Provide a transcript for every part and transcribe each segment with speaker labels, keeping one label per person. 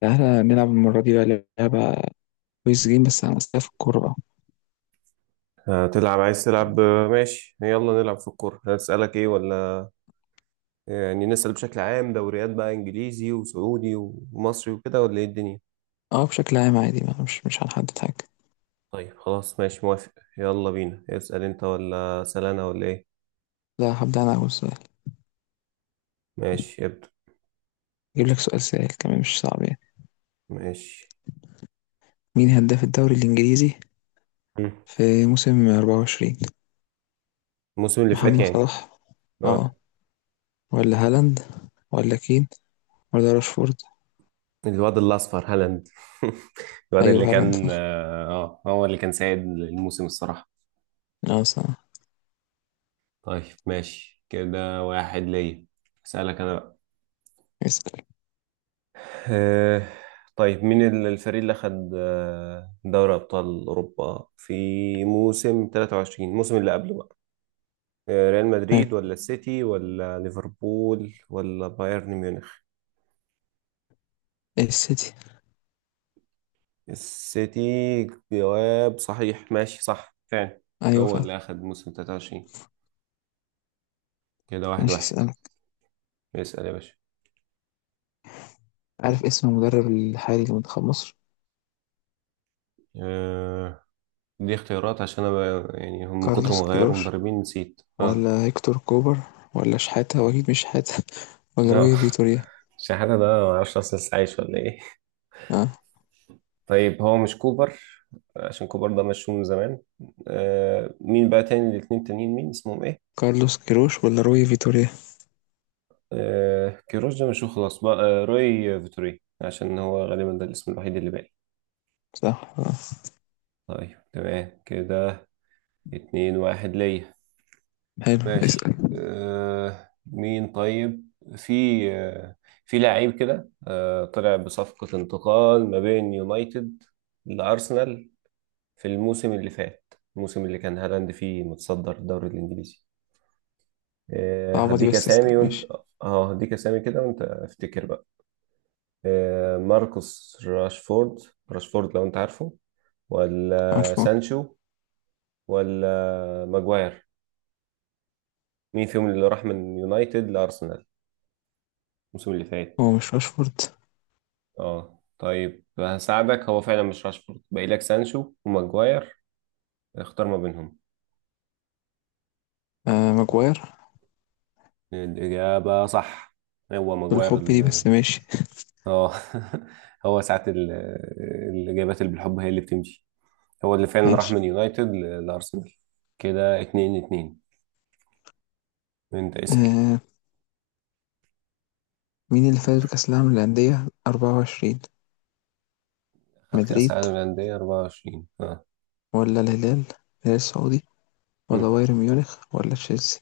Speaker 1: تعالى نلعب المرة دي بقى لعبة. كويس جيم بس عن أسئلة في الكورة بقى.
Speaker 2: هتلعب عايز تلعب ماشي يلا نلعب في الكورة. هسألك ايه ولا نسأل بشكل عام، دوريات بقى انجليزي وسعودي ومصري وكده ولا ايه الدنيا؟
Speaker 1: اه بشكل عام عادي بقى مش هنحدد حاجة.
Speaker 2: طيب خلاص ماشي موافق. يلا بينا، اسأل انت ولا أسأل انا ولا ايه؟
Speaker 1: لا هبدأ أنا أول سؤال.
Speaker 2: ماشي ابدأ.
Speaker 1: أجيب لك سؤال سهل كمان مش صعب يعني.
Speaker 2: ماشي.
Speaker 1: مين هداف الدوري الإنجليزي
Speaker 2: مم.
Speaker 1: في موسم 24؟
Speaker 2: الموسم اللي فات
Speaker 1: محمد
Speaker 2: يعني.
Speaker 1: صلاح، اه،
Speaker 2: اه
Speaker 1: ولا هالاند، ولا كين، ولا راشفورد؟
Speaker 2: الواد الأصفر هالاند. الواد اللي
Speaker 1: أيوه هالاند فا،
Speaker 2: كان هو اللي كان سائد الموسم الصراحة.
Speaker 1: اه صح.
Speaker 2: طيب ماشي، كده واحد ليا. أسألك انا بقى.
Speaker 1: اسأل.
Speaker 2: آه، طيب مين الفريق اللي أخد دوري أبطال أوروبا في موسم 23، الموسم اللي قبله بقى؟ ريال
Speaker 1: حلو،
Speaker 2: مدريد ولا السيتي ولا ليفربول ولا بايرن ميونخ؟
Speaker 1: السيتي.
Speaker 2: السيتي، جواب صحيح، ماشي صح فعلا.
Speaker 1: أيوه
Speaker 2: هو
Speaker 1: فعلا.
Speaker 2: اللي أخد موسم 23. كده واحد
Speaker 1: ماشي
Speaker 2: واحد.
Speaker 1: اسألك،
Speaker 2: اسأل يا باشا.
Speaker 1: عارف اسم المدرب الحالي لمنتخب مصر؟
Speaker 2: آه، دي اختيارات عشان أنا يعني هم من كتر ما
Speaker 1: كارلوس
Speaker 2: غيروا
Speaker 1: كيروش
Speaker 2: مدربين نسيت. اه
Speaker 1: ولا هيكتور كوبر ولا شحاتة، واكيد مش شحاتة، ولا
Speaker 2: لا.
Speaker 1: روي فيتوريا؟
Speaker 2: شحاتة ده معرفش أصلا لسه عايش ولا إيه.
Speaker 1: اه
Speaker 2: طيب هو مش كوبر، عشان كوبر ده مشهور من زمان. آه مين بقى تاني الاتنين تانيين، مين اسمهم ايه؟
Speaker 1: كارلوس كيروش ولا روي فيتوريا.
Speaker 2: آه كيروش ده مشهور خلاص بقى. آه روي فيتوري، عشان هو غالبا ده الاسم الوحيد اللي باقي.
Speaker 1: صح آه.
Speaker 2: طيب تمام كده، اتنين واحد ليا.
Speaker 1: حلو
Speaker 2: ماشي
Speaker 1: اسأل.
Speaker 2: آه، مين طيب؟ في آه في لعيب كده، آه طلع بصفقة انتقال ما بين يونايتد لأرسنال في الموسم اللي فات، الموسم اللي كان هالاند فيه متصدر الدوري الإنجليزي.
Speaker 1: صعبة دي
Speaker 2: هديك
Speaker 1: بس اسأل
Speaker 2: اسامي وانت.
Speaker 1: ماشي.
Speaker 2: اه هديك اسامي كده وانت افتكر بقى. ماركوس راشفورد، راشفورد لو انت عارفه، ولا
Speaker 1: عارفه.
Speaker 2: سانشو، ولا ماجواير؟ مين فيهم اللي راح من يونايتد لارسنال الموسم اللي فات؟
Speaker 1: هو مش راشفورد.
Speaker 2: اه طيب هساعدك، هو فعلا مش راشفورد، باقي لك سانشو وماجواير. اختار ما بينهم.
Speaker 1: آه ماجواير.
Speaker 2: الاجابه صح. هو ماجواير
Speaker 1: بالحب دي بس ماشي.
Speaker 2: اه. هو ساعات الاجابات اللي بالحب هي اللي بتمشي. هو اللي فعلا راح
Speaker 1: ماشي.
Speaker 2: من يونايتد لأرسنال. كده اتنين اتنين، انت اسأل.
Speaker 1: آه، مين اللي فاز بكأس العالم للأندية 24؟
Speaker 2: خد كأس
Speaker 1: مدريد
Speaker 2: العالم للأندية 24. اه.
Speaker 1: ولا الهلال، الهلال السعودي، ولا
Speaker 2: مم.
Speaker 1: بايرن ميونخ ولا تشيلسي؟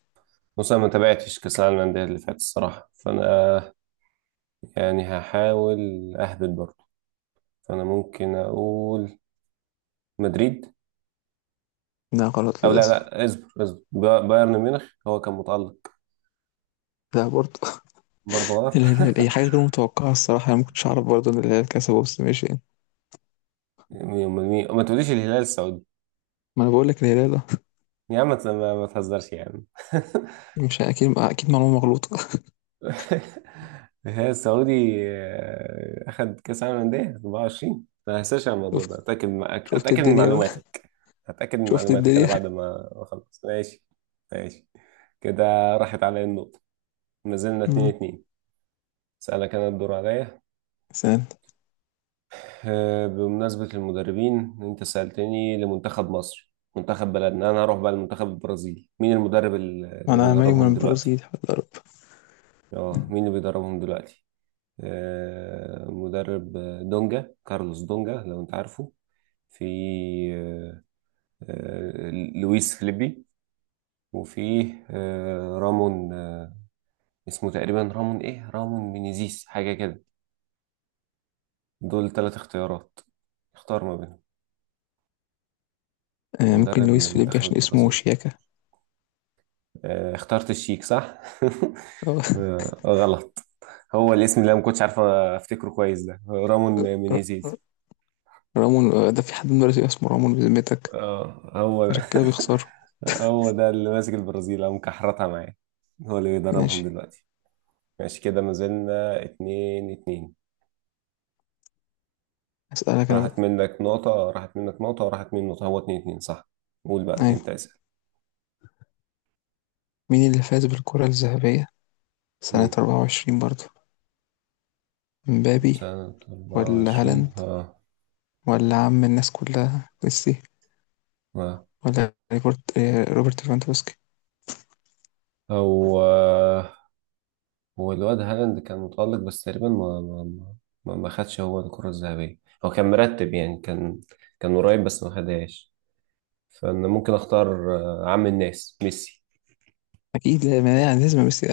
Speaker 2: بص أنا ما تابعتش كأس العالم للأندية اللي فات الصراحة، فأنا يعني هحاول أهبط برضه. فأنا ممكن أقول مدريد.
Speaker 1: لا غلط
Speaker 2: أو لا
Speaker 1: للأسف.
Speaker 2: لا، اصبر اصبر، بايرن ميونخ هو كان متألق.
Speaker 1: لا برضه.
Speaker 2: برضه غلط.
Speaker 1: الهلال أي حاجة غير متوقعة الصراحة، أنا مكنتش أعرف برضه إن الهلال كسبه، بس ماشي يعني.
Speaker 2: ما تقوليش الهلال السعودي.
Speaker 1: ما أنا باقول لك الهلال.
Speaker 2: يا عم ما تهزرش يا عم.
Speaker 1: آه، مش أكيد أكيد معلومة مغلوطة.
Speaker 2: هي السعودي. أخد كأس عالم للأندية 24، ما هنساش على الموضوع ده.
Speaker 1: شُفت،
Speaker 2: أتأكد،
Speaker 1: شُفت
Speaker 2: أتأكد من
Speaker 1: الدنيا بقى،
Speaker 2: معلوماتك، أتأكد من
Speaker 1: شُفت
Speaker 2: معلوماتك أنا
Speaker 1: الدنيا.
Speaker 2: بعد ما أخلص. ماشي ماشي كده، راحت عليا النقطة. ما زلنا
Speaker 1: إمم،
Speaker 2: 2 2. أسألك أنا، الدور عليا.
Speaker 1: سهلة.
Speaker 2: بمناسبة المدربين، أنت سألتني لمنتخب مصر منتخب بلدنا، أنا هروح بقى لمنتخب البرازيل. مين المدرب اللي
Speaker 1: ما
Speaker 2: اللي
Speaker 1: أنا عمال من
Speaker 2: بيدربهم دلوقتي؟
Speaker 1: البرازيل، حول الله يا رب.
Speaker 2: أه مين اللي بيدربهم دلوقتي؟ مدرب، دونجا، كارلوس دونجا لو انت عارفه. في آه، لويس فليبي. وفي آه، رامون اسمه تقريبا رامون ايه، رامون مينيزيس حاجة كده. دول ثلاث اختيارات، اختار ما بينهم.
Speaker 1: ممكن
Speaker 2: مدرب
Speaker 1: لويس فليبي
Speaker 2: لمنتخب
Speaker 1: عشان اسمه
Speaker 2: البرازيل.
Speaker 1: شياكة.
Speaker 2: اخترت الشيك صح؟
Speaker 1: آه.
Speaker 2: غلط. هو الاسم اللي انا ما كنتش عارف افتكره كويس ده رامون
Speaker 1: ر ر
Speaker 2: مينيزيز.
Speaker 1: رامون، ده في حد من البرازيل اسمه رامون بذمتك؟
Speaker 2: اه هو ده.
Speaker 1: عشان كده بيخسروا.
Speaker 2: هو ده اللي ماسك البرازيل او مكحرتها معاه، هو اللي بيدربهم
Speaker 1: ماشي.
Speaker 2: دلوقتي. ماشي كده، ما زلنا اتنين اتنين.
Speaker 1: هاسألك أنا بقى.
Speaker 2: راحت منك نقطة، راحت منك نقطة وراحت مني نقطة، هو اتنين اتنين صح. قول بقى،
Speaker 1: أيوه،
Speaker 2: انت اسأل.
Speaker 1: مين اللي فاز بالكرة الذهبية سنة
Speaker 2: مم.
Speaker 1: 24 برضه؟ إمبابي
Speaker 2: سنة أربعة
Speaker 1: والّا
Speaker 2: وعشرين،
Speaker 1: هالاند
Speaker 2: ها؟
Speaker 1: والّا عم الناس كلها ميسي،
Speaker 2: ها؟
Speaker 1: والّا روبرت روبرت ليفاندوفسكي؟
Speaker 2: هو هو الواد هالاند كان متألق، بس تقريبا ما خدش هو الكرة الذهبية. هو كان مرتب يعني، كان قريب بس ما خدهاش. فأنا ممكن أختار عم الناس ميسي.
Speaker 1: أكيد لا ما يعني لازم ميسي.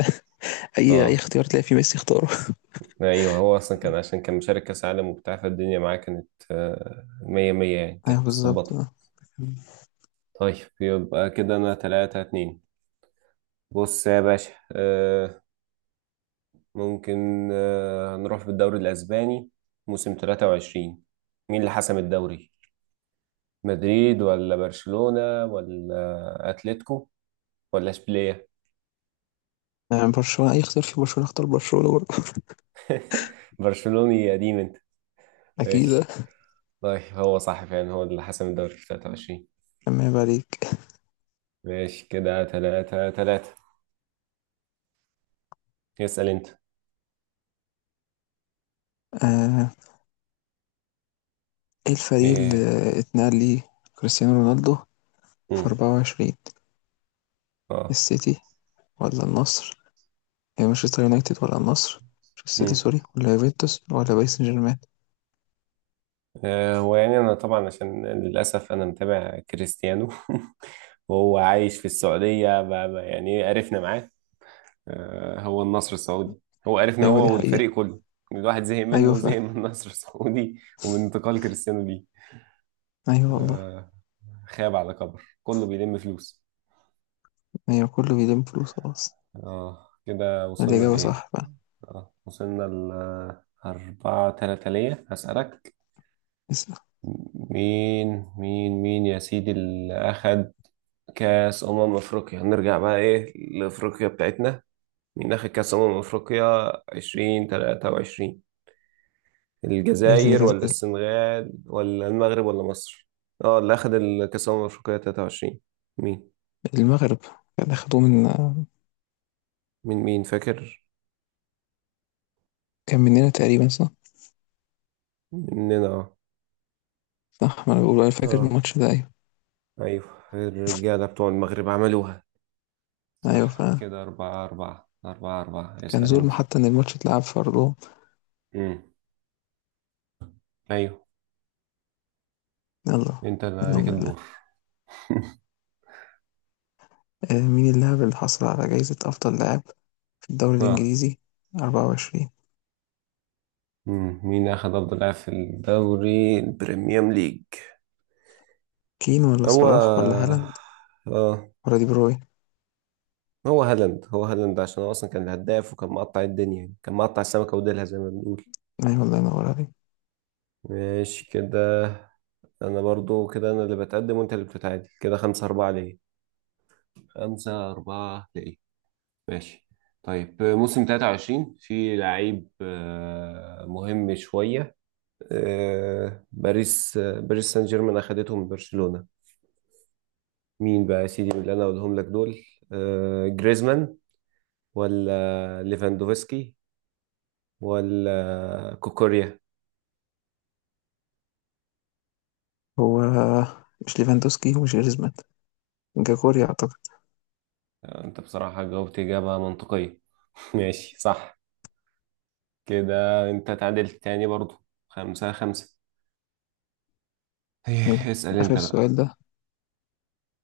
Speaker 1: اي اي
Speaker 2: اه
Speaker 1: اختيار تلاقي فيه ميسي اختاره.
Speaker 2: ايوه، هو اصلا كان عشان كان مشارك كاس عالم وبتاع، فالدنيا معاه كانت مية مية يعني كانت
Speaker 1: ايوه بالظبط
Speaker 2: متظبطة.
Speaker 1: آه.
Speaker 2: طيب يبقى كده انا تلاتة اتنين. بص يا باشا، آه، ممكن هنروح في الدوري الاسباني موسم تلاتة وعشرين. مين اللي حسم الدوري؟ مدريد ولا برشلونة ولا اتلتيكو ولا اشبيلية؟
Speaker 1: آه، برشلونة. اي اختيار فيه برشلونة اختار برشلونة برضه.
Speaker 2: برشلوني قديم انت.
Speaker 1: اكيد آه.
Speaker 2: ماشي. طيب هو صح فعلا، هو اللي حسم الدوري في 23.
Speaker 1: اما يبقى عليك.
Speaker 2: ماشي كده تلاتة تلاتة. يسأل انت.
Speaker 1: آه، ايه الفريق
Speaker 2: ايه؟
Speaker 1: اللي اتنقل ليه كريستيانو رونالدو في
Speaker 2: امم.
Speaker 1: 24؟
Speaker 2: اه.
Speaker 1: السيتي ولا النصر، يعني مانشستر يونايتد ولا النصر، مش السيتي
Speaker 2: امم.
Speaker 1: سوري، ولا يوفنتوس ولا باريس سان جيرمان؟
Speaker 2: هو يعني انا طبعا عشان للاسف انا متابع كريستيانو. وهو عايش في السعوديه، يعني عرفنا معاه. هو النصر السعودي. هو عرفنا،
Speaker 1: ايوه دي
Speaker 2: هو
Speaker 1: حقيقة.
Speaker 2: والفريق كله. الواحد زهق منه
Speaker 1: ايوه فا،
Speaker 2: وزهق من النصر السعودي ومن انتقال كريستيانو ليه.
Speaker 1: ايوه والله.
Speaker 2: آه، خاب على كبر، كله بيلم فلوس.
Speaker 1: ايوه كله بيلم فلوس خلاص.
Speaker 2: اه كده وصلنا
Speaker 1: الاجابة
Speaker 2: لايه؟
Speaker 1: صح فا.
Speaker 2: اه وصلنا ل أربعة تلاتة ليا. هسألك.
Speaker 1: اسأل.
Speaker 2: مين يا سيدي اللي أخد كاس أمم أفريقيا؟ هنرجع بقى إيه لأفريقيا بتاعتنا. مين أخد كاس أمم أفريقيا 2023؟
Speaker 1: إيه اللي
Speaker 2: الجزائر
Speaker 1: جز-،
Speaker 2: ولا السنغال ولا المغرب ولا مصر؟ اه اللي أخد الكاس أمم أفريقيا 23، مين؟
Speaker 1: المغرب. كان اخدوه من،
Speaker 2: مين فاكر.
Speaker 1: كان مننا تقريبا صح.
Speaker 2: مننا، اه.
Speaker 1: صح، ما أنا باقول أنا فاكر
Speaker 2: اه
Speaker 1: الماتش ده، أيوه.
Speaker 2: أيوه. الرجالة بتوع المغرب عملوها.
Speaker 1: أيوه
Speaker 2: صح
Speaker 1: فعلًا،
Speaker 2: كده، أربعة أربعة أربعة أربعة.
Speaker 1: كان
Speaker 2: اسأل
Speaker 1: ظلم
Speaker 2: أنت.
Speaker 1: حتى إن الماتش اتلعب في أرضهم.
Speaker 2: امم. أيوه،
Speaker 1: يالّا،
Speaker 2: أنت اللي عليك
Speaker 1: منهم لله.
Speaker 2: الدور.
Speaker 1: مين اللاعب اللي حصل على جايزة أفضل لاعب في الدوري
Speaker 2: اه
Speaker 1: الإنجليزي 24؟
Speaker 2: مم. مين أخذ أفضل لاعب في الدوري البريميوم ليج؟
Speaker 1: كين والّا
Speaker 2: هو
Speaker 1: صلاح والّا هالاند
Speaker 2: آه،
Speaker 1: والّا دي بروين؟
Speaker 2: هو هالاند. هو هالاند عشان هو أصلا كان الهداف وكان مقطع الدنيا، يعني كان مقطع السمكة وديلها زي ما بنقول.
Speaker 1: أيوه الله ينور عليك.
Speaker 2: ماشي كده. أنا برضو كده أنا اللي بتقدم وأنت اللي بتتعادل. كده خمسة أربعة ليه، خمسة أربعة ليه. ماشي. طيب موسم 23، في لعيب مهم شوية، باريس باريس سان جيرمان أخدته من برشلونة. مين بقى يا سيدي من اللي انا اقولهم لك دول؟ جريزمان، ولا ليفاندوفسكي، ولا كوكوريا؟
Speaker 1: هو مش ليفاندوفسكي ومش جريزمان، جاكوري أعتقد.
Speaker 2: انت بصراحة جاوبت إجابة منطقية. ماشي صح. كده انت تعادلت تاني برضو، خمسة خمسة.
Speaker 1: حلو،
Speaker 2: إيه، اسأل
Speaker 1: آخر
Speaker 2: انت
Speaker 1: سؤال
Speaker 2: بقى.
Speaker 1: ده.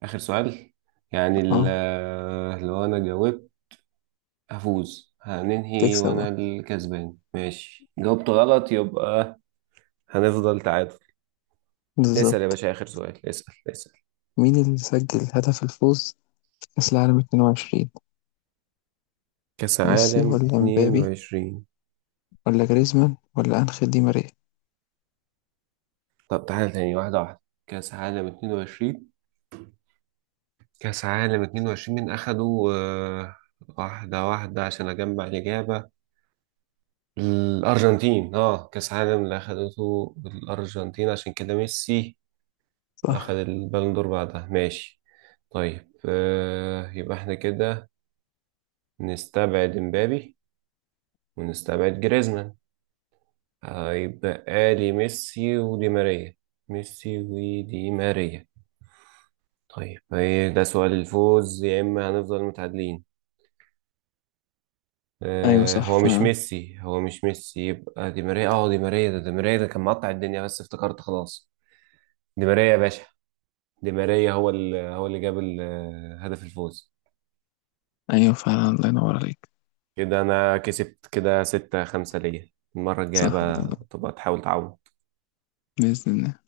Speaker 2: آخر سؤال. يعني
Speaker 1: آه،
Speaker 2: لو انا جاوبت هفوز، هننهي
Speaker 1: تكسب
Speaker 2: وانا
Speaker 1: آه،
Speaker 2: الكسبان. ماشي، جاوبت غلط يبقى هنفضل تعادل. اسأل يا
Speaker 1: بالضبط.
Speaker 2: باشا، آخر سؤال، اسأل.
Speaker 1: مين اللي سجل هدف الفوز في كأس العالم 22؟
Speaker 2: كأس
Speaker 1: ميسي
Speaker 2: العالم
Speaker 1: والّا امبابي
Speaker 2: 22.
Speaker 1: والّا جريزمان والّا أنخيل دي ماريا؟
Speaker 2: طب تعالى تاني، واحدة واحدة. كأس عالم 22، كأس عالم 22 مين أخده؟ واحدة واحدة عشان أجمع الإجابة. الأرجنتين، اه كأس عالم اللي أخدته الأرجنتين، عشان كده ميسي أخد
Speaker 1: صح.
Speaker 2: البالون دور بعدها ماشي. طيب آه، يبقى احنا كده نستبعد مبابي ونستبعد جريزمان، هيبقى لي ميسي ودي ماريا. ميسي ودي ماريا. طيب ايه ده سؤال الفوز، يا اما هنفضل متعادلين.
Speaker 1: ايوه
Speaker 2: آه
Speaker 1: صح
Speaker 2: هو مش
Speaker 1: فعلا.
Speaker 2: ميسي هو مش ميسي يبقى دي ماريا. اه دي ماريا ده، دي ماريا ده كان مقطع الدنيا بس افتكرت خلاص. دي ماريا يا باشا، دي ماريا هو اللي، هو اللي جاب هدف الفوز.
Speaker 1: ايوه فعلا الله ينور عليك.
Speaker 2: كده انا كسبت، كده ستة خمسة ليا. المرة الجاية
Speaker 1: صح الله
Speaker 2: بقى
Speaker 1: ينور،
Speaker 2: تبقى تحاول تعوض.
Speaker 1: بإذن الله.